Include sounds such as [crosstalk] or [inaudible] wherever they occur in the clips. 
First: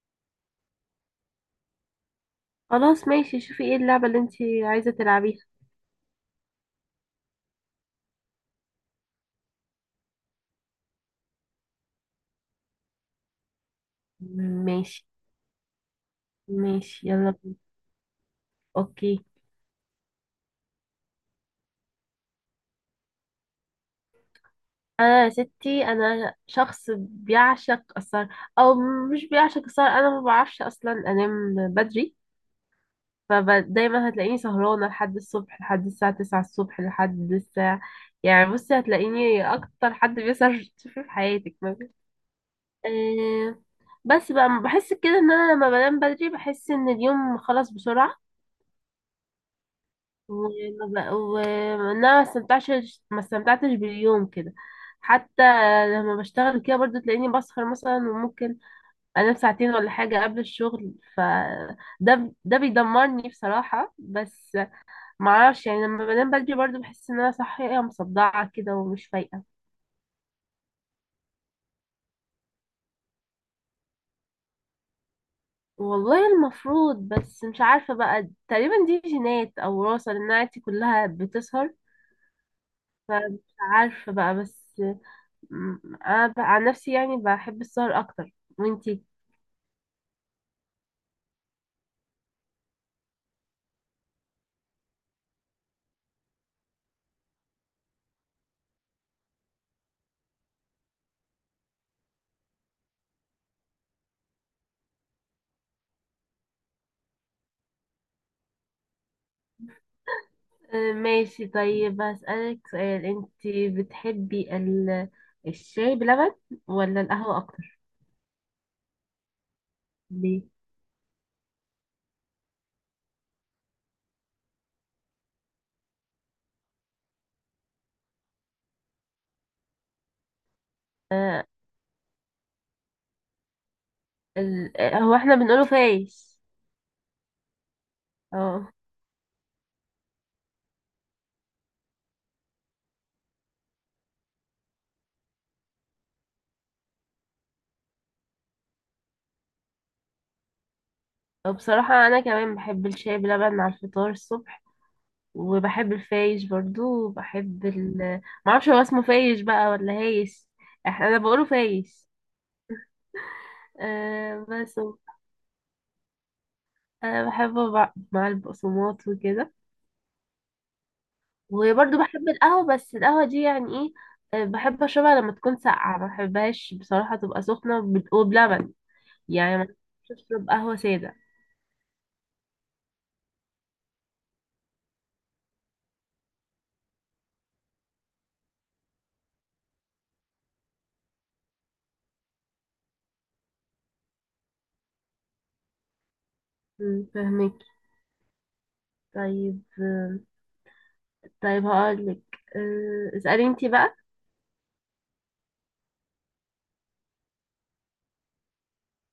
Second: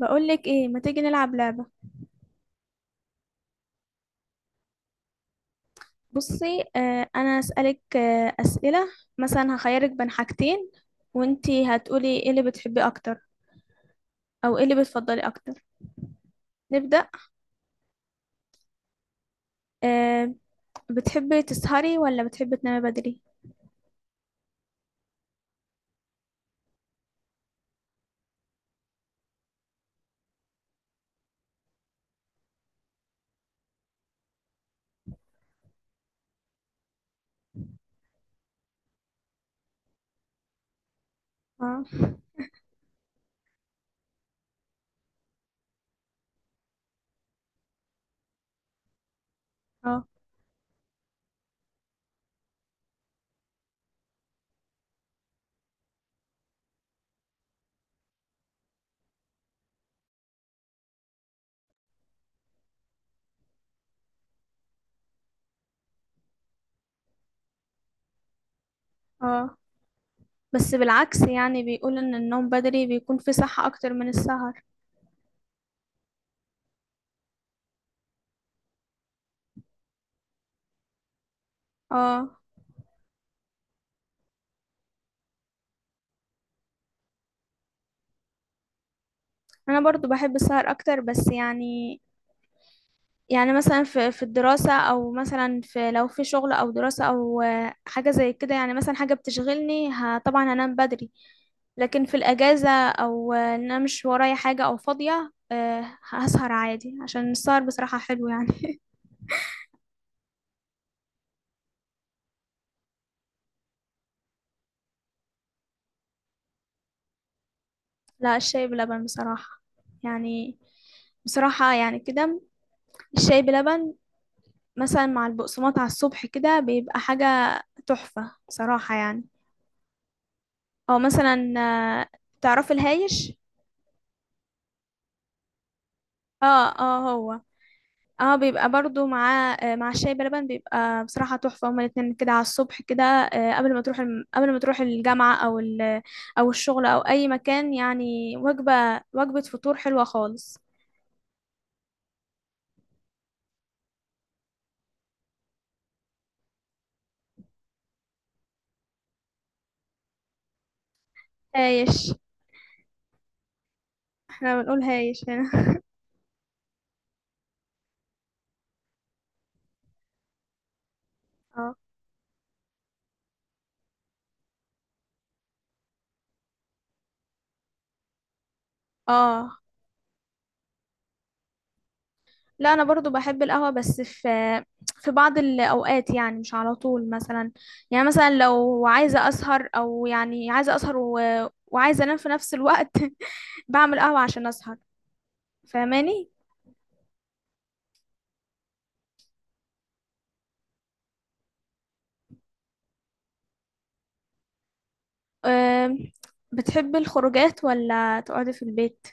بقولك ايه، ما تيجي نلعب لعبة. خلاص، ماشي. شوفي ايه اللعبة اللي انتي عايزة تلعبيها؟ بصي، انا اسألك اسئلة. مثلا هخيرك بين حاجتين، وانتي هتقولي ايه اللي بتحبي اكتر او ايه اللي ماشي، بتفضلي اكتر. ماشي، نبدأ. يلا بينا. اوكي. آه بتحبي تسهري ولا بتحبي تنامي بدري؟ انا، يا ستي، انا شخص بيعشق السهر. او، مش بيعشق السهر، انا ما بعرفش اصلا انام بدري. فدايما هتلاقيني سهرانة لحد الصبح، لحد الساعة 9 الصبح، لحد الساعة... يعني، بصي، هتلاقيني اكتر حد بيسهر [laughs] تشوفيه في حياتك اه، مثلا. أه، بس بقى بحس كده ان انا لما بنام بدري بحس ان اليوم خلص بسرعة. اه، وانا ما استمتعتش باليوم كده. حتى لما بشتغل كده برضو تلاقيني بسهر مثلا، وممكن انام ساعتين ولا حاجة قبل الشغل، ف ده بيدمرني بصراحة. بس معرفش، يعني لما بنام بدري برضو بحس ان انا صحية مصدعة كده ومش فايقة. اه. بس بالعكس، يعني بيقول ان النوم بدري بيكون فيه صحة اكتر من السهر. والله المفروض، بس مش عارفة بقى، تقريبا دي جينات او وراثة لان عيلتي كلها بتسهر. اه، فمش عارفة بقى. بس مم، انا عن نفسي يعني بحب السهر اكتر. وانتي؟ انا برضو بحب السهر اكتر، بس يعني مثلا في الدراسة او مثلا في لو في شغل او دراسة او حاجة زي كده، يعني مثلا حاجة طبعا هنام بدري. لكن في الاجازة او ان انا مش ورايا حاجة او فاضية، هسهر عادي عشان السهر بصراحة حلو يعني. ماشي. طيب هسألك سؤال انت. بتحبي الشاي بلبن ولا القهوة اكتر؟ [laughs] لا، الشاي بلبن بصراحة. ليه؟ يعني، بصراحة يعني كده، الشاي بلبن مثلا مع البقسماط على الصبح كده بيبقى حاجة تحفة صراحة يعني. او آه، مثلا، آه، تعرفي الهايش؟ ال... آه، هو احنا بنقوله فايش. اه اه، هو. اه بيبقى اه. برضو مع الشاي بلبن بيبقى بصراحة تحفة. هما الاتنين كده على الصبح كده، قبل ما تروح الجامعة او الشغل او اي مكان. يعني وجبة، وجبة فطور حلوة خالص. بصراحة انا كمان بحب الشاي بلبن على الفطار الصبح، وبحب الفايش برضو، وبحب معرفش هو اسمه فايش بقى ولا هايش. انا بقوله فايش. هايش، أه، احنا بس. بنقول هايش هنا. أه، بحبه مع البقسماط وكده. اه، وبرضه بحب القهوة، بس القهوة دي يعني ايه، بحب اشربها لما تكون ساقعة، ما بحبهاش بصراحة تبقى سخنة وبلبن. يعني اه. ما بحبش اشرب قهوة سادة. لا، انا برضو بحب القهوة، بس في بعض الاوقات، يعني مش على طول. مثلا يعني مثلا لو عايزة اسهر، او يعني وعايزة انام في نفس الوقت. [laughs] بعمل قهوة عشان اسهر. فاهماني؟ فهمك. طيب. طيب هقولك. اسألي انتي بقى. أم، بتحب الخروجات ولا تقعدي في البيت؟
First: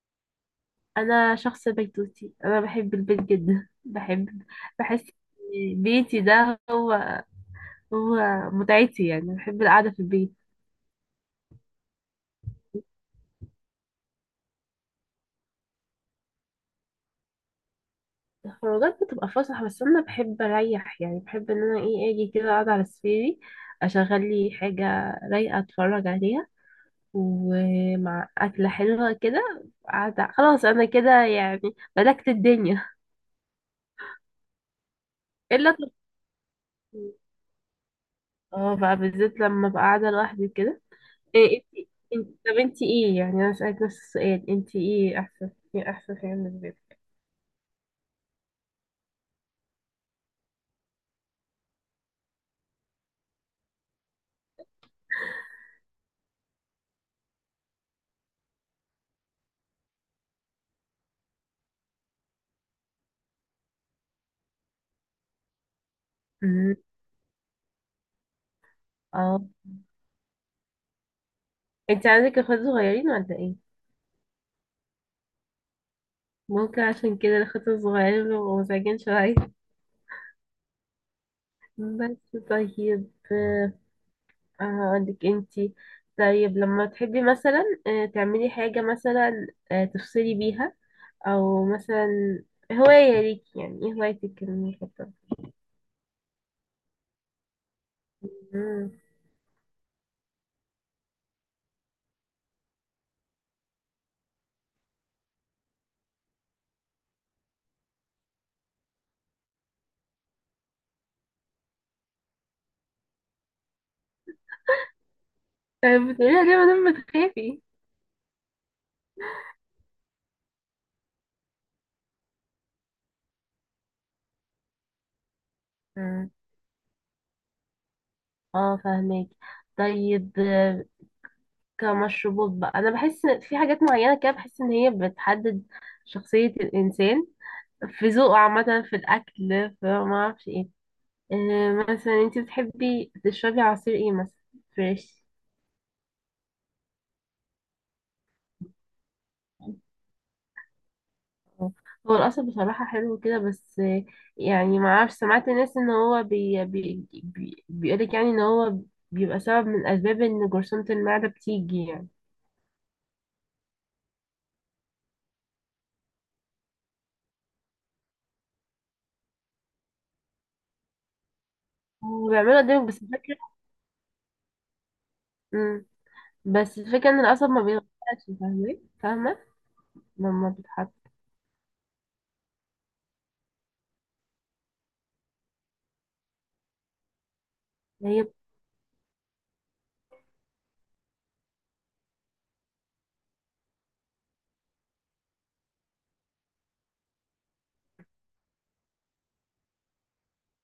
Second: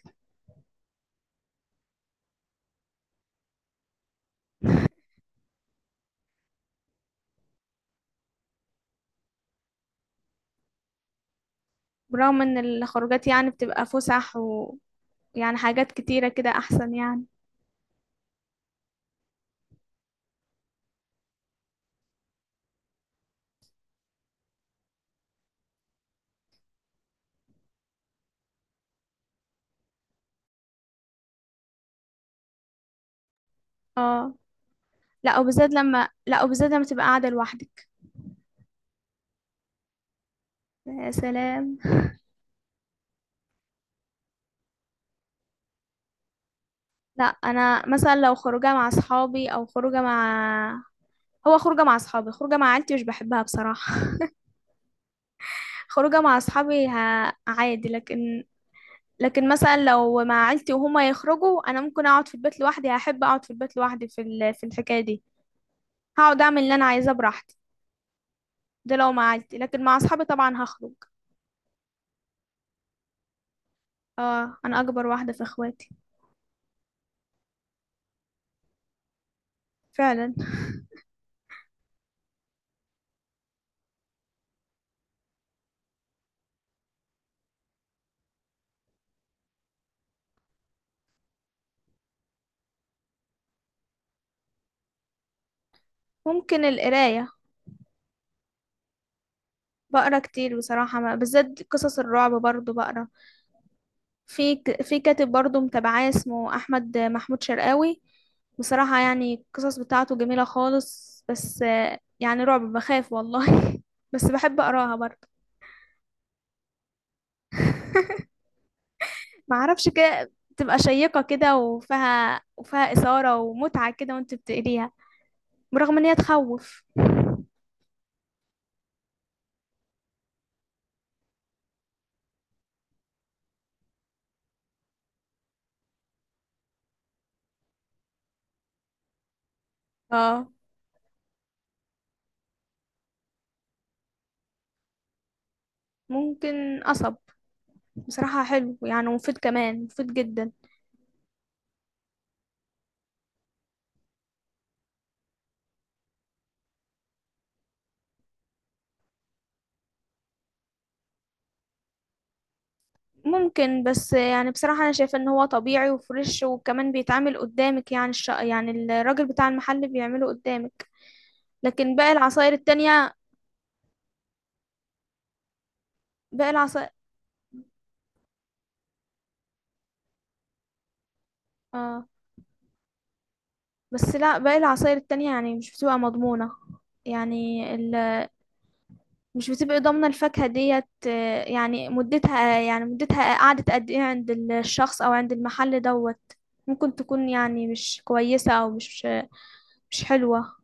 انا شخص بيتوتي، انا بحب البيت جدا [laughs] بحب. بحس إن بيتي ده هو متعتي، يعني بحب القعدة في البيت. برغم ان الخروجات يعني بتبقى فسح، ويعني حاجات كتيرة كده احسن يعني. الخروجات بتبقى فسح، بس انا بحب اريح، يعني بحب ان انا ايه اجي كده اقعد على سريري، اشغل لي حاجه رايقه اتفرج عليها، ومع اكله حلوه كده قاعده. خلاص، انا كده يعني ملكت الدنيا. اه. لا، وبالذات الا الترفيه. لما تبقى قاعدة لوحدك. اه، بقى بالذات لما ببقى قاعده لوحدي كده. يا إيه سلام. انتي؟ [laughs] طب انتي ايه؟ يعني انا اسالك نفس السؤال، انتي ايه احسن حاجه بالنسبه لك؟ لا، انا مثلا لو خروجه مع اصحابي، او خروجه مع هو خروجه مع اصحابي، خروجه مع عيلتي مش بحبها بصراحه. [laughs] خروجه مع اصحابي ه... عادي. لكن مثلا لو مع عيلتي وهما يخرجوا، انا ممكن اقعد في البيت لوحدي. هحب اقعد في البيت لوحدي في الحكايه دي. هقعد اعمل اللي أمم، انا عايزاه براحتي. ده لو مع اه. عيلتي، لكن مع اصحابي طبعا هخرج. انت عندك اخوات صغيرين ولا ايه؟ اه، انا اكبر واحده في اخواتي. ممكن عشان كده الاخوات الصغيرين بيبقوا مزعجين شويه. فعلا. بس طيب. هقولك انتي. طيب لما تحبي مثلا تعملي حاجة مثلا، تفصلي بيها، او مثلا هواية ليكي، يعني ايه هوايتك المفضلة؟ ممكن القرايه. مم. بقرا كتير بصراحه، بالذات قصص الرعب برضو بقرا. في كاتب برضو متابعاه اسمه احمد محمود شرقاوي. بصراحة يعني القصص بتاعته جميلة خالص، بس يعني رعب، بخاف والله. [laughs] بس بحب اقراها برضه. طيب بتقوليها ليه مادام بتخافي؟ ما اعرفش، كده تبقى شيقة كده، وفيها إثارة ومتعة كده وانت بتقريها، برغم ان هي مم. تخوف. اه، فاهمك. طيب، كمشروبات بقى، انا بحس في حاجات معينة كده، بحس ان هي بتحدد شخصية الانسان في ذوقه، عامة، في الاكل، في ما اه، اعرفش ايه. مثلا انت بتحبي تشربي عصير ايه مثلا؟ فريش؟ ممكن قصب. بصراحة حلو يعني، مفيد، كمان مفيد جدا. هو القصب بصراحة حلو كده، بس يعني ما اعرفش، سمعت ناس ان هو بي بي بي بيقولك يعني ان هو بيبقى سبب من اسباب ان جرثومة المعدة بتيجي يعني. ممكن، بس يعني بصراحة أنا شايفة إن هو طبيعي وفريش وكمان بيتعمل قدامك، يعني يعني الراجل بتاع المحل بيعمله قدامك، لكن باقي العصاير وبيعملوا قدامك، بس التانية، الفكرة... مم. باقي بس العصاير، الفكرة ان القصب ما بيتغيرش، فاهمة، فاهمة لما بتحط. آه، بس لا، باقي العصاير التانية يعني مش بتبقى مضمونة. يعني ال... هي مش بتبقى ضامنة الفاكهة ديت، يعني مدتها قعدت قد إيه عند الشخص أو عند المحل دوت. ممكن تكون يعني مش كويسة أو مش حلوة.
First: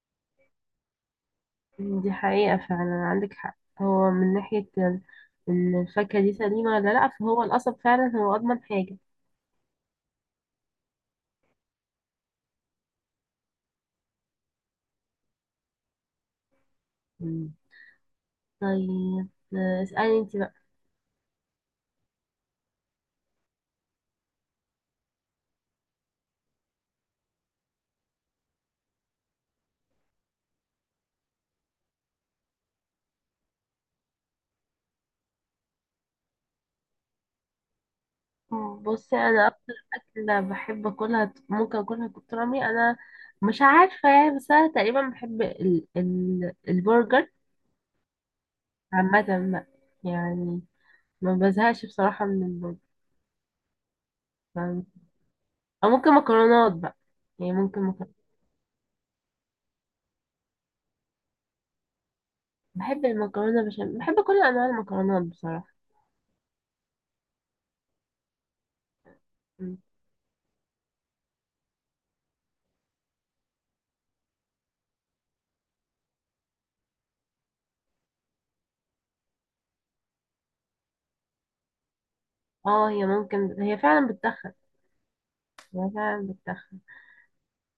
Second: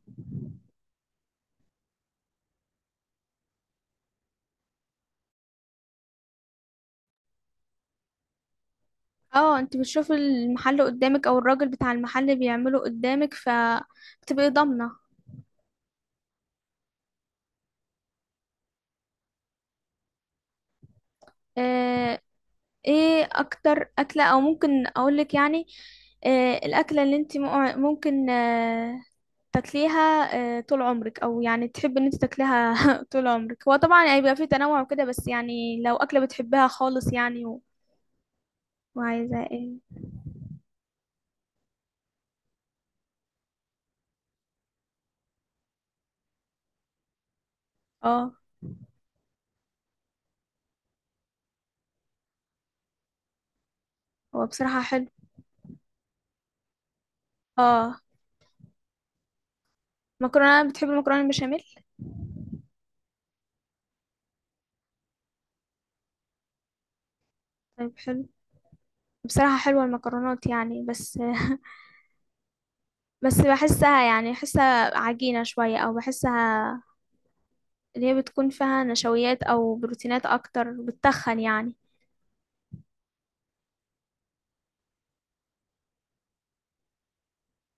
دي حقيقة فعلا، عندك حق. هو من ناحية ان الفاكهة دي سليمة ولا لأ، فهو القصب فعلا هو أضمن حاجة. اه، انت بتشوفي المحل قدامك او الراجل بتاع المحل بيعمله قدامك فبتبقي ضامنه. طيب اسألي انت بقى. آه، ايه اكتر اكله، او ممكن اقولك يعني الاكله اللي ممكن تاكليها طول عمرك، او يعني تحبي ان انت تاكليها [laughs] طول عمرك. هو طبعا هيبقى فيه تنوع وكده، بس يعني لو اكله بتحبها خالص يعني مم. بصي وعايزه انا ايه؟ اكتر اكلة بحب اكلها ممكن اكلها كتير عمري انا، مش عارفة يعني، بس انا تقريبا بحب ال البرجر اه، عامة بقى، يعني ما بزهقش بصراحة من البرجر. هو بصراحه فاهم؟ حلو. او ممكن مكرونات بقى، يعني ممكن اه، مكرونات. مكرونه، بتحبي المكرونه البشاميل؟ بحب المكرونة بشاميل، بحب كل انواع المكرونات بصراحة. طيب، حلو. بصراحة م. حلوة المكرونات يعني، بس بحسها يعني بحسها عجينة شوية، أو بحسها اللي هي بتكون فيها نشويات أو بروتينات أكتر، بتتخن يعني. اه، هي ممكن هي فعلا بتتخن، هي فعلا بتتخن.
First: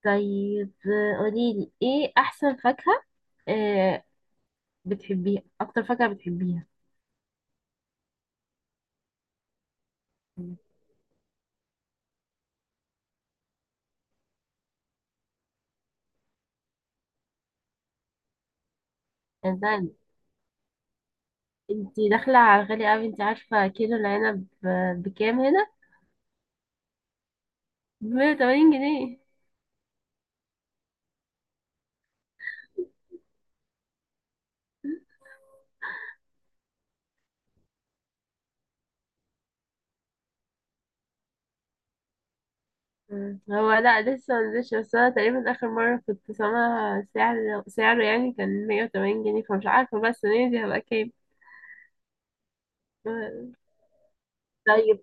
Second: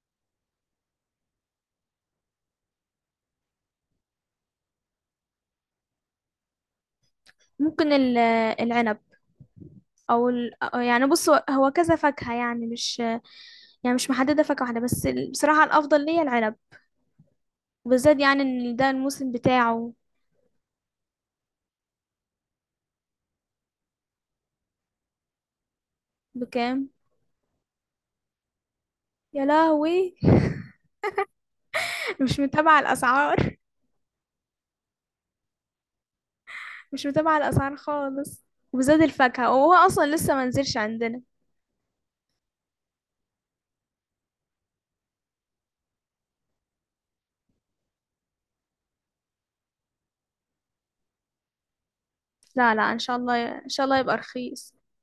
طيب قوليلي ايه احسن فاكهة، آه، بتحبيها اكتر فاكهة بتحبيها؟ ممكن العنب، يعني بص، هو هو كذا فاكهة يعني مش محددة فاكهة واحدة، بس بصراحة الأفضل ليا العنب، وبالذات يعني إن ده الموسم يعني ده بتاعه. انت داخلة على غالي قوي. انت عارفة كيلو العنب بكام هنا؟ بكام؟ ب 80 جنيه. يا لهوي. [laughs] مش متابعة الأسعار، مش متابعة الأسعار خالص، وبالذات الفاكهة، وهو أصلا لسه منزلش عندنا. مم. هو لا لسه منزلش، بس انا تقريبا اخر مرة كنت سامعة سعره يعني كان 180 جنيه، فمش عارفة بقى السنة دي هبقى كام. لا لا، إن شاء الله مم. إن شاء الله يبقى رخيص. طيب،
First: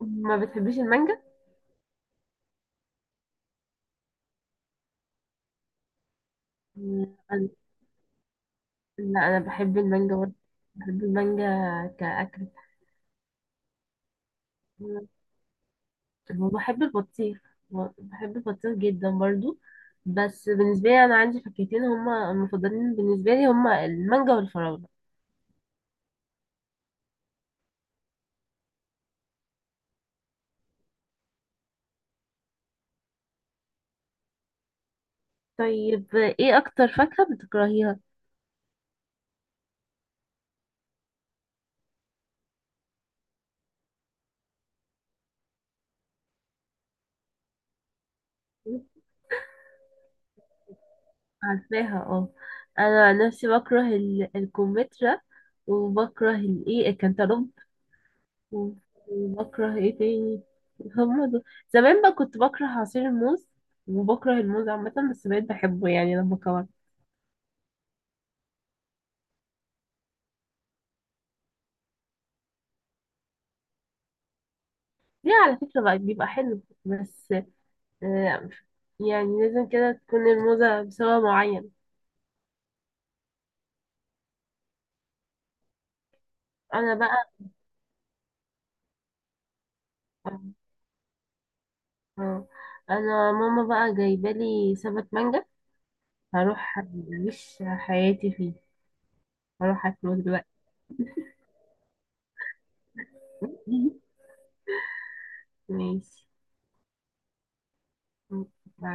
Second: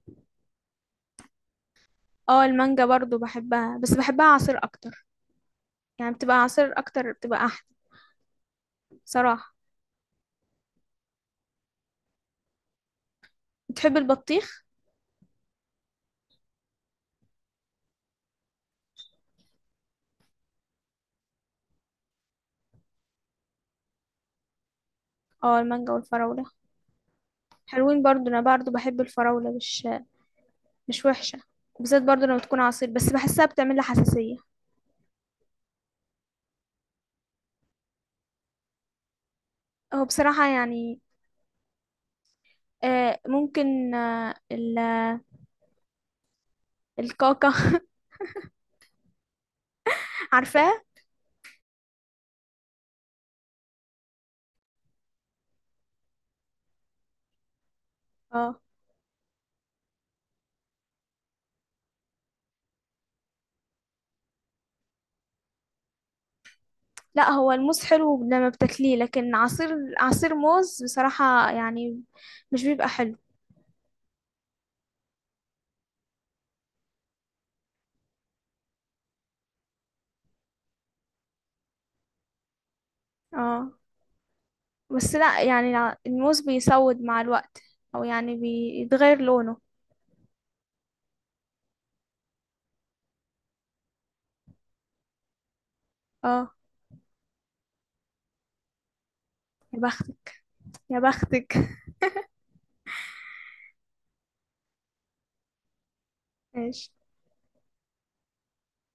ما بتحبيش المانجا؟ اه، المانجا برضو بحبها، بس بحبها عصير اكتر. يعني بتبقى عصير اكتر، مم. بتبقى احلى. لا، انا صراحة. بحب المانجا برضه، بحب المانجا كأكل. بتحب البطيخ؟ وبحب البطيخ، بحب البطيخ جدا برضو. بس بالنسبة لي أنا عندي فاكهتين هما المفضلين بالنسبة لي، هما المانجا والفراولة. اه، المانجا والفراولة حلوين برضو. انا برضو بحب الفراولة، مش وحشة. بالذات برضو لما تكون عصير، بس بحسها بتعمل لي حساسية. طيب ايه أكتر فاكهة بتكرهيها؟ هو بصراحة يعني ممكن الكاكا. [laughs] عارفاه؟ عارفاها، اه. أنا عن نفسي بكره الكمثرى، وبكره الكنتالوب، اه. و- وبكره ايه تاني؟ هما دول. زمان بقى كنت بكره عصير الموز، وبكره الموز عامة، بس بقيت بحبه يعني لما كبرت. لا، هو الموز حلو لما بتاكليه، لكن عصير موز بصراحة يعني مش بيبقى حلو. ليه؟ على فكرة بقى بيبقى حلو، بس آه، يعني لازم كده تكون الموزة بسبب معين. اه. بس لا، يعني الموز انا بيسود مع بقى، الوقت، او يعني بيتغير لونه. آه، انا ماما بقى جايبالي سبت مانجا، اه، هروح اعيش حياتي فيه، يا هروح اكله بختك، دلوقتي. يا بختك. [laughs] [laughs] ماشي. ماشي. مع